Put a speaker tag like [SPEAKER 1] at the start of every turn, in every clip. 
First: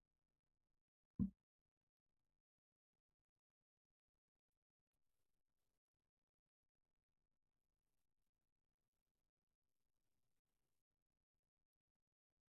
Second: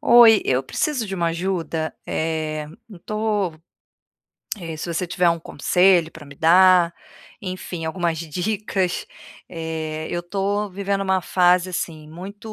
[SPEAKER 1] Oi, eu preciso de uma ajuda. Eu tô, se você tiver um conselho para me dar, enfim, algumas dicas, eu tô vivendo uma fase assim muito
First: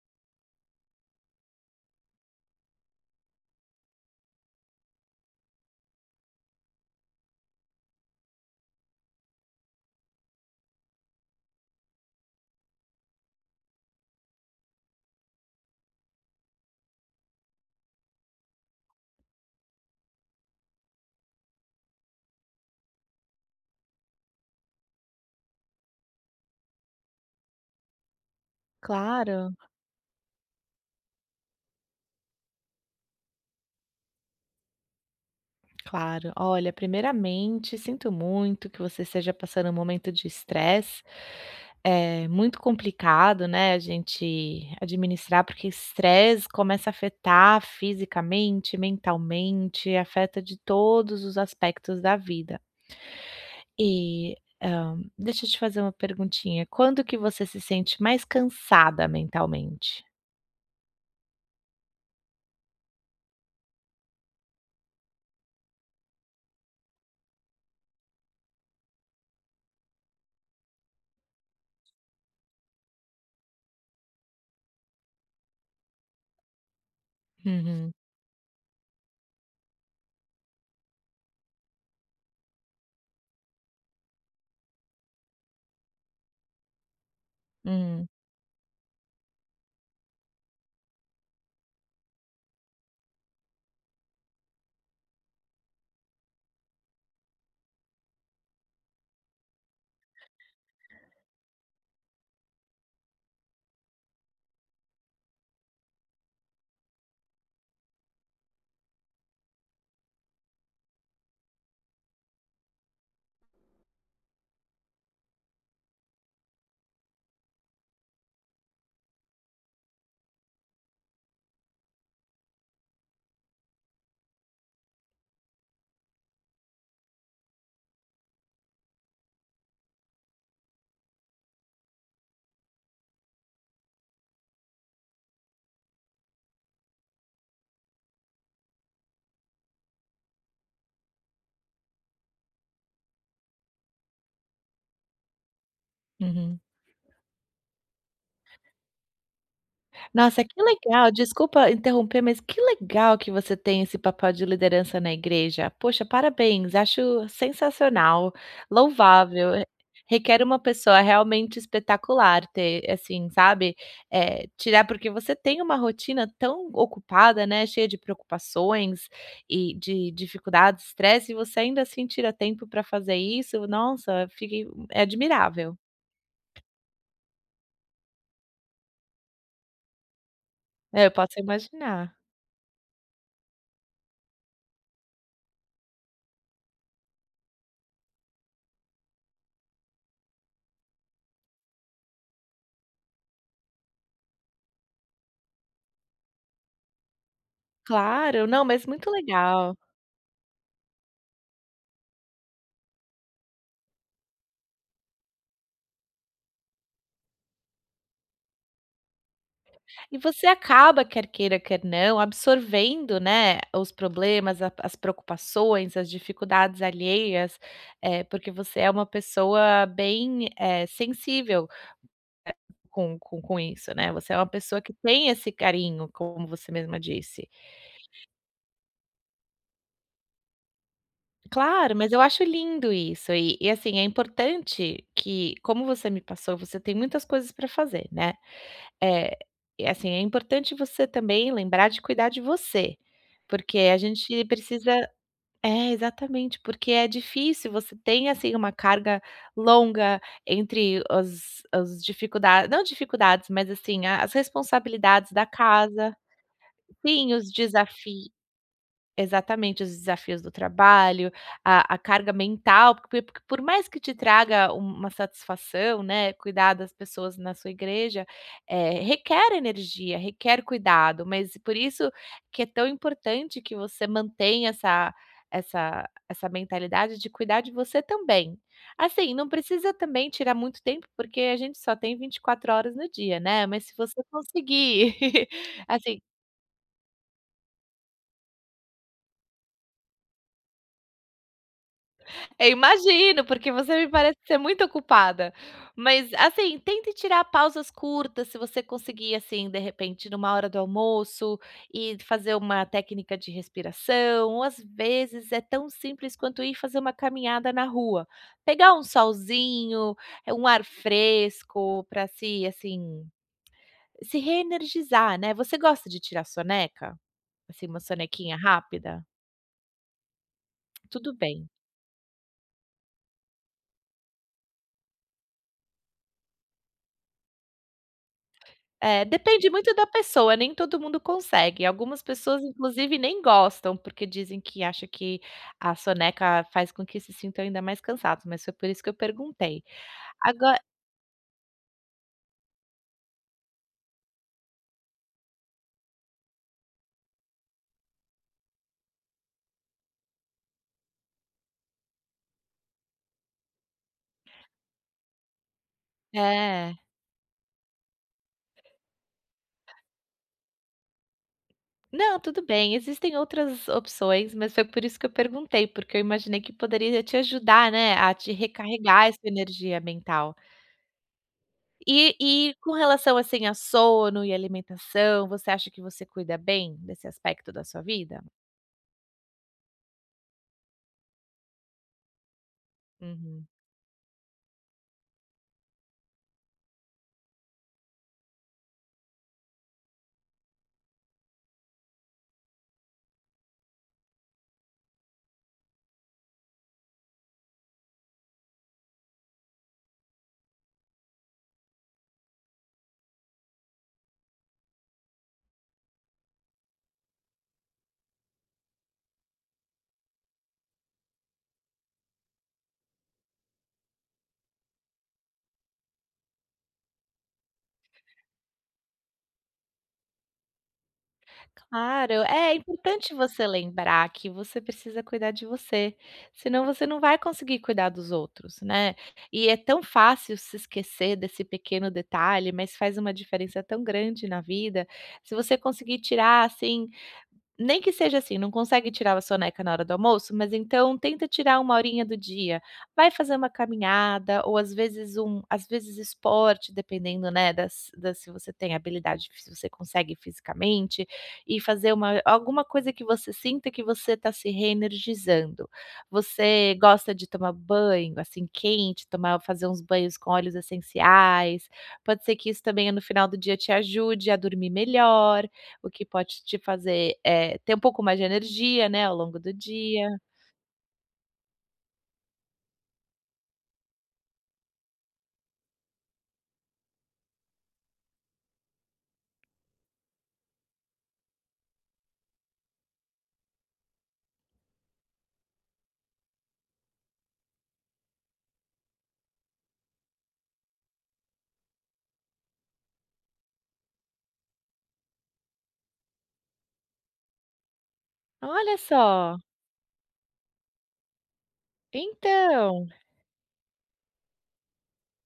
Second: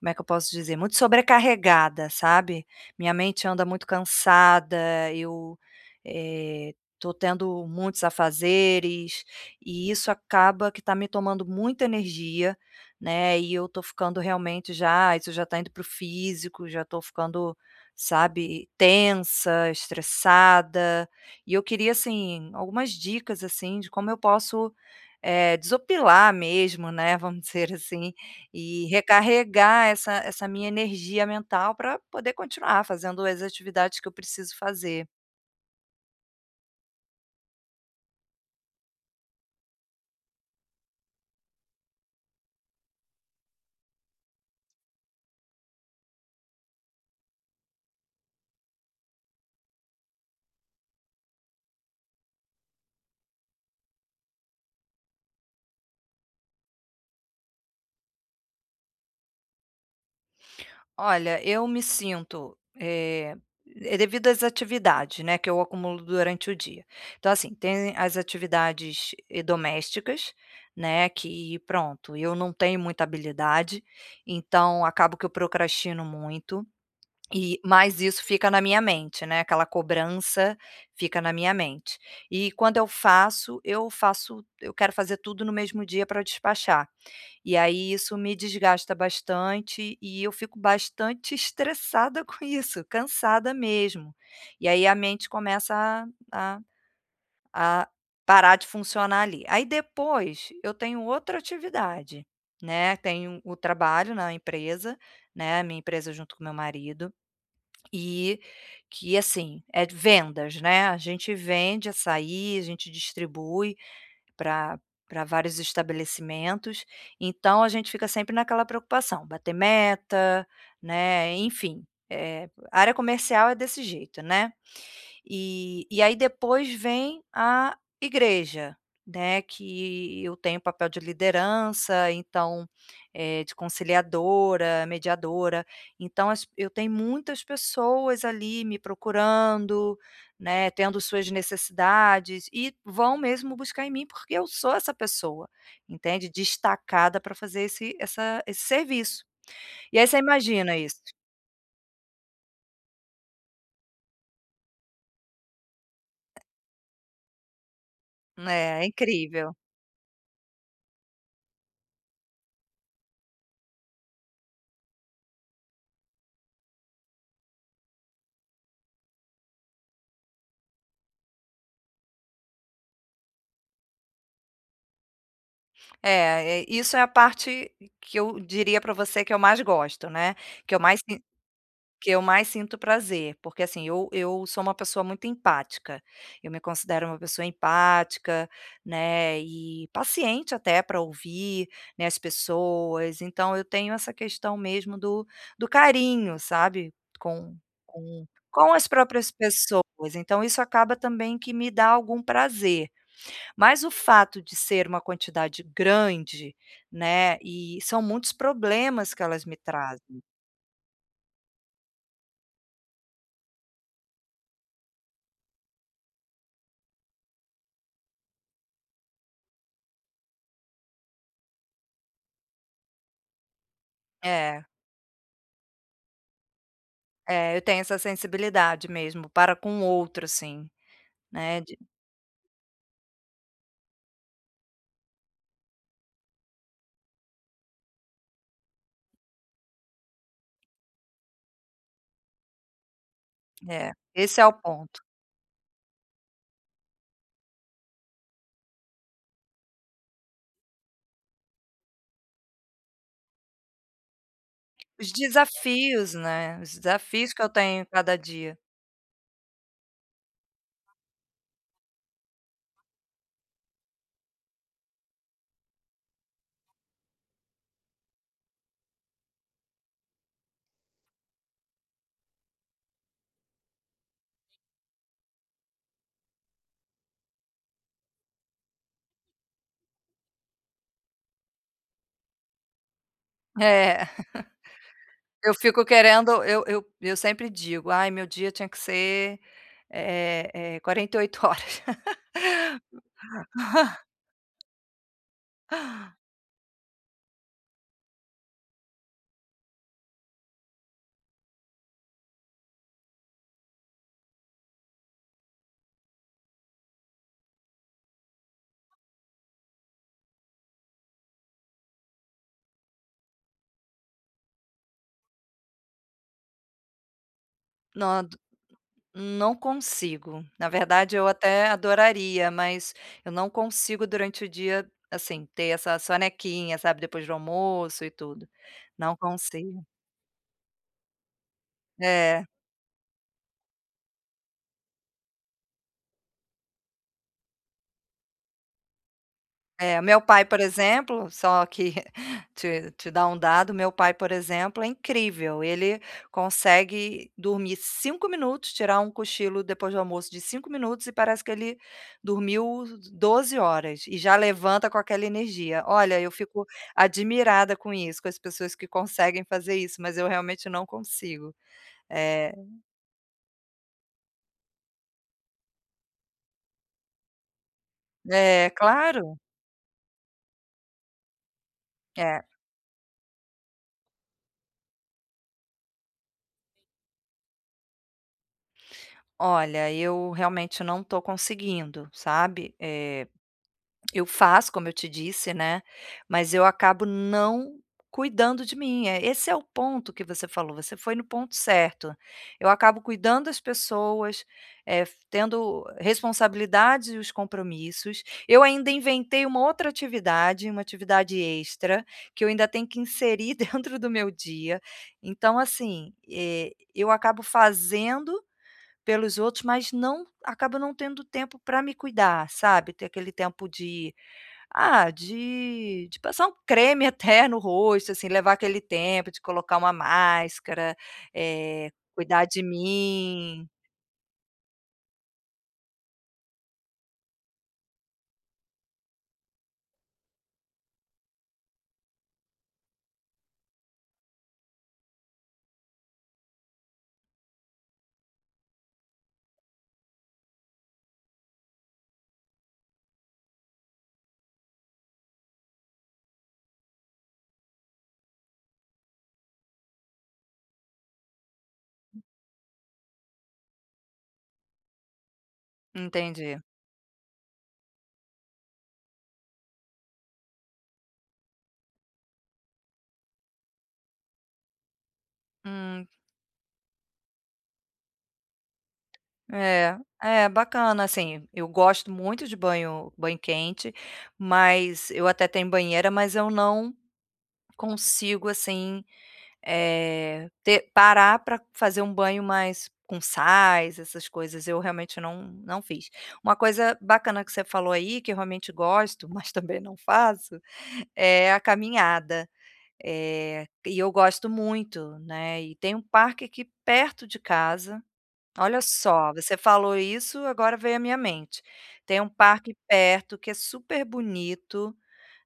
[SPEAKER 1] como é que eu posso dizer? Muito sobrecarregada, sabe? Minha mente anda muito cansada, tô tendo muitos afazeres, e isso acaba que está me tomando muita energia, né, e eu tô ficando realmente já ah, isso já tá indo para o físico, já tô ficando, sabe, tensa, estressada, e eu queria, assim, algumas dicas, assim, de como eu posso, desopilar mesmo, né, vamos dizer assim, e
[SPEAKER 2] Claro,
[SPEAKER 1] recarregar essa minha energia mental para poder continuar fazendo as atividades que eu preciso fazer.
[SPEAKER 2] claro. Olha, primeiramente, sinto muito que você esteja passando um momento de estresse. É muito complicado, né, a gente administrar, porque estresse começa a afetar fisicamente, mentalmente, afeta de todos os aspectos da vida. E, deixa eu te fazer uma perguntinha, quando que você se sente mais cansada mentalmente?
[SPEAKER 1] Olha, eu me sinto, é devido às atividades, né, que eu acumulo durante o dia. Então, assim, tem as atividades, domésticas, né, que pronto, eu não tenho muita habilidade, então acabo que eu procrastino muito. E
[SPEAKER 2] Uhum,
[SPEAKER 1] mais isso fica na minha mente, né, aquela cobrança fica na minha mente. E quando eu faço, eu quero fazer tudo no mesmo dia para despachar. E aí
[SPEAKER 2] hum,
[SPEAKER 1] isso me desgasta bastante e eu fico bastante estressada com isso, cansada mesmo. E aí a mente começa a a parar de funcionar ali. Aí depois eu tenho outra atividade, né, tenho o trabalho na empresa, né, minha empresa junto com meu marido. E que, assim, é de vendas, né, a gente vende açaí, a gente distribui para para vários estabelecimentos, então a gente fica sempre naquela preocupação, bater meta, né, enfim, é área comercial é desse jeito, né. E aí depois vem a igreja, né, que eu tenho papel de liderança, então, de conciliadora, mediadora, então as eu tenho muitas pessoas ali me procurando, né, tendo suas necessidades e vão mesmo buscar em mim, porque eu sou essa pessoa, entende,
[SPEAKER 2] uhum.
[SPEAKER 1] destacada para fazer esse serviço. E aí você
[SPEAKER 2] Nossa, que
[SPEAKER 1] imagina isso.
[SPEAKER 2] legal. Desculpa interromper, mas que legal que você tem esse papel de liderança na igreja. Poxa, parabéns, acho sensacional,
[SPEAKER 1] Né? É
[SPEAKER 2] louvável.
[SPEAKER 1] incrível.
[SPEAKER 2] Re Requer uma pessoa realmente espetacular ter, assim, sabe, tirar porque você tem uma rotina tão ocupada, né, cheia de preocupações e de dificuldades, estresse, e você ainda assim tira tempo para fazer isso. Nossa, fiquei, é admirável.
[SPEAKER 1] Isso é a parte que eu diria para você que eu mais gosto, né, que eu mais
[SPEAKER 2] É, eu
[SPEAKER 1] sin
[SPEAKER 2] posso
[SPEAKER 1] que
[SPEAKER 2] imaginar.
[SPEAKER 1] eu mais sinto prazer, porque assim, eu sou uma pessoa muito empática, eu me considero uma pessoa empática, né, e paciente até para ouvir, né, as pessoas, então eu tenho essa questão mesmo do carinho, sabe, com com
[SPEAKER 2] Claro, não,
[SPEAKER 1] com
[SPEAKER 2] mas
[SPEAKER 1] as
[SPEAKER 2] muito
[SPEAKER 1] próprias
[SPEAKER 2] legal.
[SPEAKER 1] pessoas, então isso acaba também que me dá algum prazer. Mas o fato de ser uma quantidade grande, né, e são muitos problemas que elas me
[SPEAKER 2] E
[SPEAKER 1] trazem.
[SPEAKER 2] você acaba, quer queira, quer não, absorvendo, né, os problemas, a as preocupações, as dificuldades alheias, porque você é uma pessoa bem, sensível com isso, né, você é uma
[SPEAKER 1] É,
[SPEAKER 2] pessoa que tem esse carinho, como você mesma disse.
[SPEAKER 1] eu tenho essa sensibilidade mesmo para com o outro, assim, né, de
[SPEAKER 2] Claro, mas eu acho lindo isso e, assim, é importante que, como você me passou, você tem muitas coisas para fazer, né. é e assim, é importante você também lembrar de cuidar de você, porque
[SPEAKER 1] é,
[SPEAKER 2] a
[SPEAKER 1] esse
[SPEAKER 2] gente
[SPEAKER 1] é o
[SPEAKER 2] precisa.
[SPEAKER 1] ponto.
[SPEAKER 2] É, exatamente, porque é difícil, você tem, assim, uma carga longa entre as dificulda não dificuldades, mas, assim, as
[SPEAKER 1] Os
[SPEAKER 2] responsabilidades da casa.
[SPEAKER 1] desafios, né, os
[SPEAKER 2] Sim,
[SPEAKER 1] desafios que eu
[SPEAKER 2] os
[SPEAKER 1] tenho cada
[SPEAKER 2] desafios.
[SPEAKER 1] dia.
[SPEAKER 2] Exatamente, os desafios do trabalho, a carga mental, porque por mais que te traga uma satisfação, né, cuidar das pessoas na sua igreja, requer energia, requer cuidado, mas por isso que é tão importante que você mantenha essa mentalidade de cuidar de você também. Assim, não precisa também tirar muito tempo, porque a gente só tem 24 horas no dia, né, mas se
[SPEAKER 1] É,
[SPEAKER 2] você conseguir,
[SPEAKER 1] eu fico
[SPEAKER 2] assim.
[SPEAKER 1] querendo eu sempre digo: "Ai, meu dia tinha que ser, 48 horas".
[SPEAKER 2] Eu imagino, porque você me parece ser muito ocupada. Mas, assim, tente tirar pausas curtas, se você conseguir, assim, de repente, numa hora do almoço e fazer uma técnica de respiração, ou às vezes é tão simples quanto ir fazer uma caminhada na rua. Pegar um solzinho, um ar fresco para se, assim, se reenergizar, né. Você gosta de tirar soneca? Assim, uma
[SPEAKER 1] Não.
[SPEAKER 2] sonequinha rápida?
[SPEAKER 1] Não consigo. Na verdade, eu
[SPEAKER 2] Tudo bem.
[SPEAKER 1] até adoraria, mas eu não consigo durante o dia, assim, ter essa sonequinha, sabe, depois do almoço e tudo. Não
[SPEAKER 2] É, depende
[SPEAKER 1] consigo.
[SPEAKER 2] muito da pessoa, nem todo mundo consegue. Algumas
[SPEAKER 1] É.
[SPEAKER 2] pessoas, inclusive, nem gostam, porque dizem que acham que a soneca faz com que se sintam ainda mais cansados, mas foi por isso que eu perguntei.
[SPEAKER 1] É, meu pai, por
[SPEAKER 2] Agora
[SPEAKER 1] exemplo, só que te dar um dado, meu pai, por exemplo, é incrível, ele consegue dormir 5 minutos, tirar um cochilo depois do almoço de 5 minutos e parece que ele dormiu 12 horas e já levanta com aquela energia. Olha, eu fico
[SPEAKER 2] é.
[SPEAKER 1] admirada com isso, com as pessoas que conseguem fazer isso, mas eu realmente não consigo.
[SPEAKER 2] Não,
[SPEAKER 1] É
[SPEAKER 2] tudo bem, existem outras opções, mas foi por isso que eu perguntei, porque eu imaginei que poderia te ajudar, né, a te
[SPEAKER 1] é,
[SPEAKER 2] recarregar essa
[SPEAKER 1] claro.
[SPEAKER 2] energia mental. E
[SPEAKER 1] É,
[SPEAKER 2] e com relação, assim, a sono e alimentação, você acha que você cuida bem desse aspecto da sua vida?
[SPEAKER 1] olha, eu realmente não estou conseguindo, sabe? Eh.
[SPEAKER 2] Uhum.
[SPEAKER 1] Eu faço, como eu te disse, né, mas eu acabo não cuidando de mim, eh, esse é o ponto que você falou, você foi no ponto certo. Eu acabo cuidando das pessoas, eh, f tendo responsabilidades e os compromissos. Eu ainda inventei uma outra atividade, uma atividade extra, que eu ainda tenho que inserir dentro do meu dia. Então assim, eu acabo fazendo pelos outros, mas não acabo não tendo tempo para me cuidar, sabe, ter aquele tempo de ah, de passar um creme até no rosto, assim, levar aquele tempo de colocar uma máscara,
[SPEAKER 2] Claro,
[SPEAKER 1] cuidar de
[SPEAKER 2] é importante você
[SPEAKER 1] mim.
[SPEAKER 2] lembrar que você precisa cuidar de você, senão você não vai conseguir cuidar dos outros, né. E é tão fácil se esquecer desse pequeno detalhe, mas faz uma diferença tão grande na vida. Se você conseguir tirar, assim, nem que seja assim, não consegue tirar a soneca na hora do almoço, mas então tenta tirar uma horinha do dia. Vai fazer uma caminhada ou às vezes esporte, dependendo, né, das da se você tem habilidade, se você consegue fisicamente, e fazer uma alguma coisa que você sinta que você está se reenergizando.
[SPEAKER 1] Entendi.
[SPEAKER 2] Você gosta de tomar banho, assim, quente, tomar fazer uns banhos com óleos essenciais, pode ser que isso também no final do dia te ajude a dormir melhor.
[SPEAKER 1] Hum,
[SPEAKER 2] O que pode te fazer, ter um pouco mais de energia, né, ao longo do
[SPEAKER 1] é,
[SPEAKER 2] dia.
[SPEAKER 1] é bacana, assim, eu gosto muito de banho quente, mas eu até tenho banheira, mas eu não consigo, assim. Ter parar para fazer um banho mais com sais, essas coisas, eu realmente não fiz. Uma coisa bacana que você falou aí, que eu realmente gosto, mas também não faço, é a caminhada. E eu gosto muito, né, e tem um parque aqui perto de casa. Olha
[SPEAKER 2] Olha
[SPEAKER 1] só, você
[SPEAKER 2] só,
[SPEAKER 1] falou isso, agora veio à minha mente. Tem um parque
[SPEAKER 2] então.
[SPEAKER 1] perto que é super bonito,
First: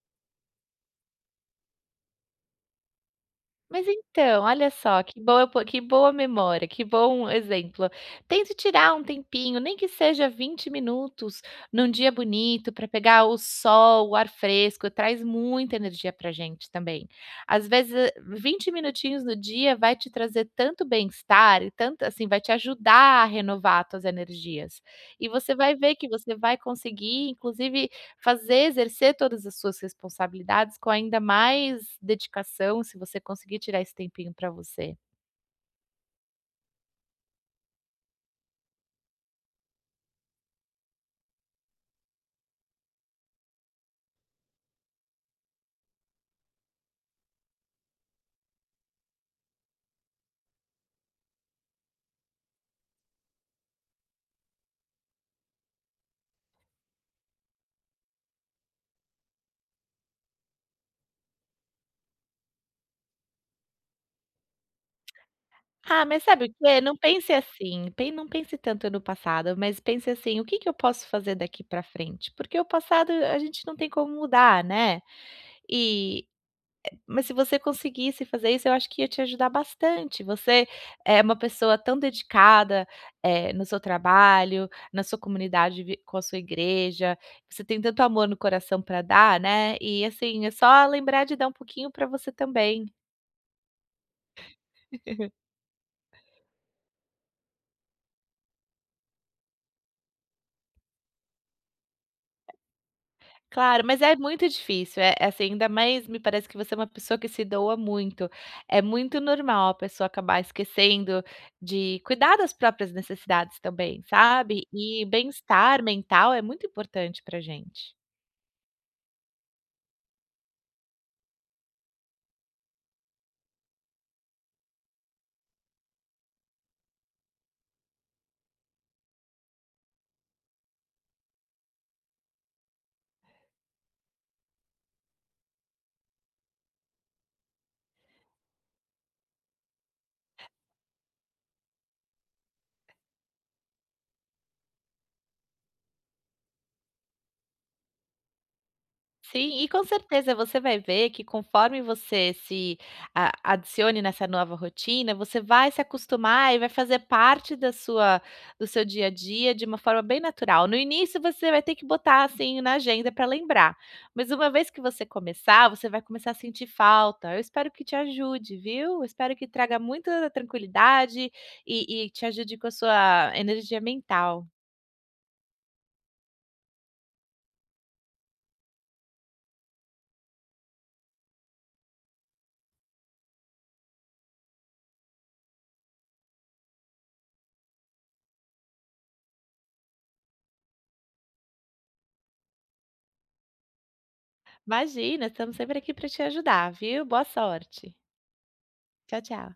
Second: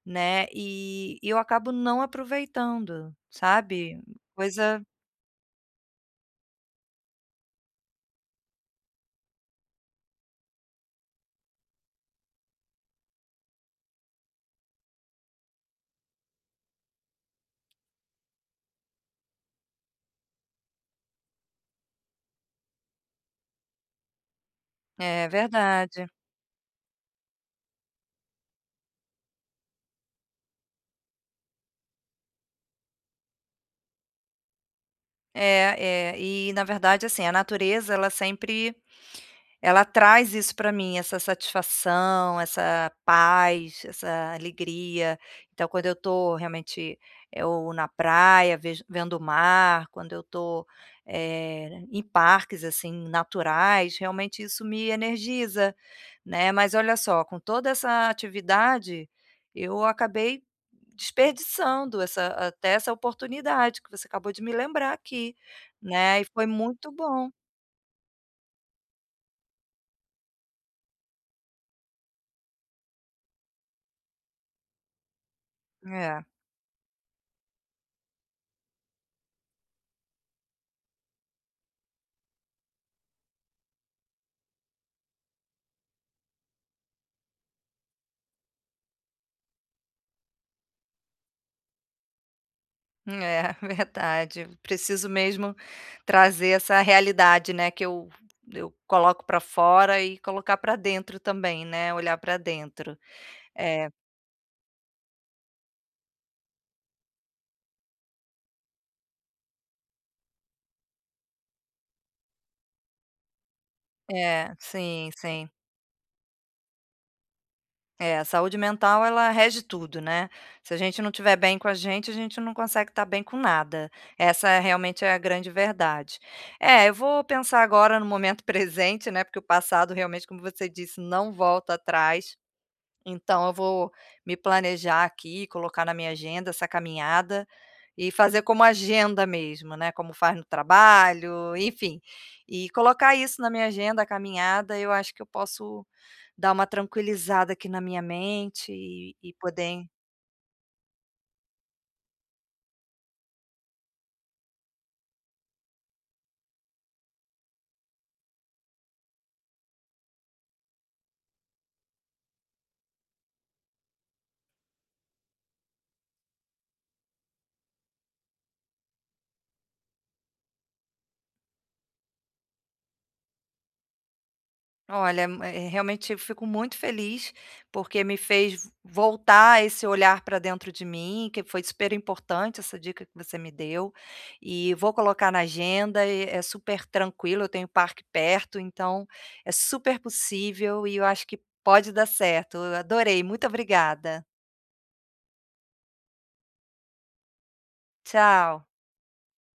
[SPEAKER 1] né, e eu acabo não aproveitando,
[SPEAKER 2] Mas
[SPEAKER 1] sabe.
[SPEAKER 2] então, olha
[SPEAKER 1] Coisa.
[SPEAKER 2] só, que boa memória, que bom exemplo. Tente tirar um tempinho, nem que seja 20 minutos, num dia bonito, para pegar o sol, o ar fresco, traz muita energia para gente também. Às vezes, 20 minutinhos no dia vai te trazer tanto bem-estar e tanto assim, vai te ajudar a renovar tuas energias. E
[SPEAKER 1] É
[SPEAKER 2] você vai ver
[SPEAKER 1] verdade.
[SPEAKER 2] que você vai conseguir, inclusive fazer, exercer todas as suas responsabilidades com ainda mais dedicação, se você conseguir tirar esse tempinho para você.
[SPEAKER 1] É, é. E na verdade, assim, a natureza ela sempre ela traz isso para mim, essa satisfação, essa paz, essa alegria. Então, quando eu estou realmente, ou na praia, vejo vendo o mar, quando eu estou em parques, assim, naturais, realmente isso me energiza, né. Mas olha só, com toda essa atividade, eu acabei desperdiçando essa até essa oportunidade que você acabou de me lembrar aqui,
[SPEAKER 2] Ah, mas
[SPEAKER 1] né, e
[SPEAKER 2] sabe
[SPEAKER 1] foi
[SPEAKER 2] o quê?
[SPEAKER 1] muito
[SPEAKER 2] Não
[SPEAKER 1] bom.
[SPEAKER 2] pense assim, pen não pense tanto no passado, mas pense assim: "O que que eu posso fazer daqui para frente?" Porque o passado a gente não tem como mudar, né.
[SPEAKER 1] É.
[SPEAKER 2] E mas se você conseguisse fazer isso, eu acho que ia te ajudar bastante. Você é uma pessoa tão dedicada, no seu trabalho, na sua comunidade vi com a sua igreja, você tem tanto amor no coração para dar, né, e assim, é só lembrar de dar um pouquinho para você também.
[SPEAKER 1] É, verdade. Preciso mesmo trazer essa realidade, né, que eu coloco para fora e colocar para dentro também, né, olhar para dentro.
[SPEAKER 2] Claro,
[SPEAKER 1] É,
[SPEAKER 2] mas é muito difícil, é assim, ainda mais me parece que você é uma pessoa que se doa muito. É muito normal a pessoa acabar esquecendo de cuidar das próprias necessidades também,
[SPEAKER 1] é,
[SPEAKER 2] sabe. E
[SPEAKER 1] sim, sim.
[SPEAKER 2] bem-estar mental é muito importante pra gente.
[SPEAKER 1] É, a saúde mental ela rege tudo, né. Se a gente não estiver bem com a gente não consegue estar bem com nada. Essa é realmente é a grande verdade. É, eu vou pensar agora no momento presente, né, porque o passado realmente, como você disse, não volta atrás. Então eu vou me planejar aqui, colocar na minha agenda essa caminhada e fazer como agenda mesmo, né, como faz no trabalho, enfim. E colocar isso na minha agenda, a caminhada, eu acho que eu posso dar uma tranquilizada aqui na minha mente e
[SPEAKER 2] Sim, e
[SPEAKER 1] poder.
[SPEAKER 2] com certeza você vai ver que conforme você se a adicione nessa nova rotina, você vai se acostumar e vai fazer parte da sua do seu dia a dia de uma forma bem natural. No início você vai ter que botar, assim, na agenda para lembrar, mas uma vez que você começar, você vai começar a sentir falta. Eu espero que te ajude, viu. Eu espero que traga muita tranquilidade e e te ajude com a sua energia mental.
[SPEAKER 1] Olha, realmente eu fico muito feliz, porque me fez voltar esse olhar para dentro de mim, que foi super importante essa dica que você me deu, e vou colocar na agenda, e é super tranquilo, eu tenho parque perto, então é super possível e eu acho que pode dar certo. Eu adorei, muito obrigada.
[SPEAKER 2] Imagina, estamos sempre aqui para te ajudar, viu. Boa sorte.
[SPEAKER 1] Tchau.
[SPEAKER 2] Tchau, tchau.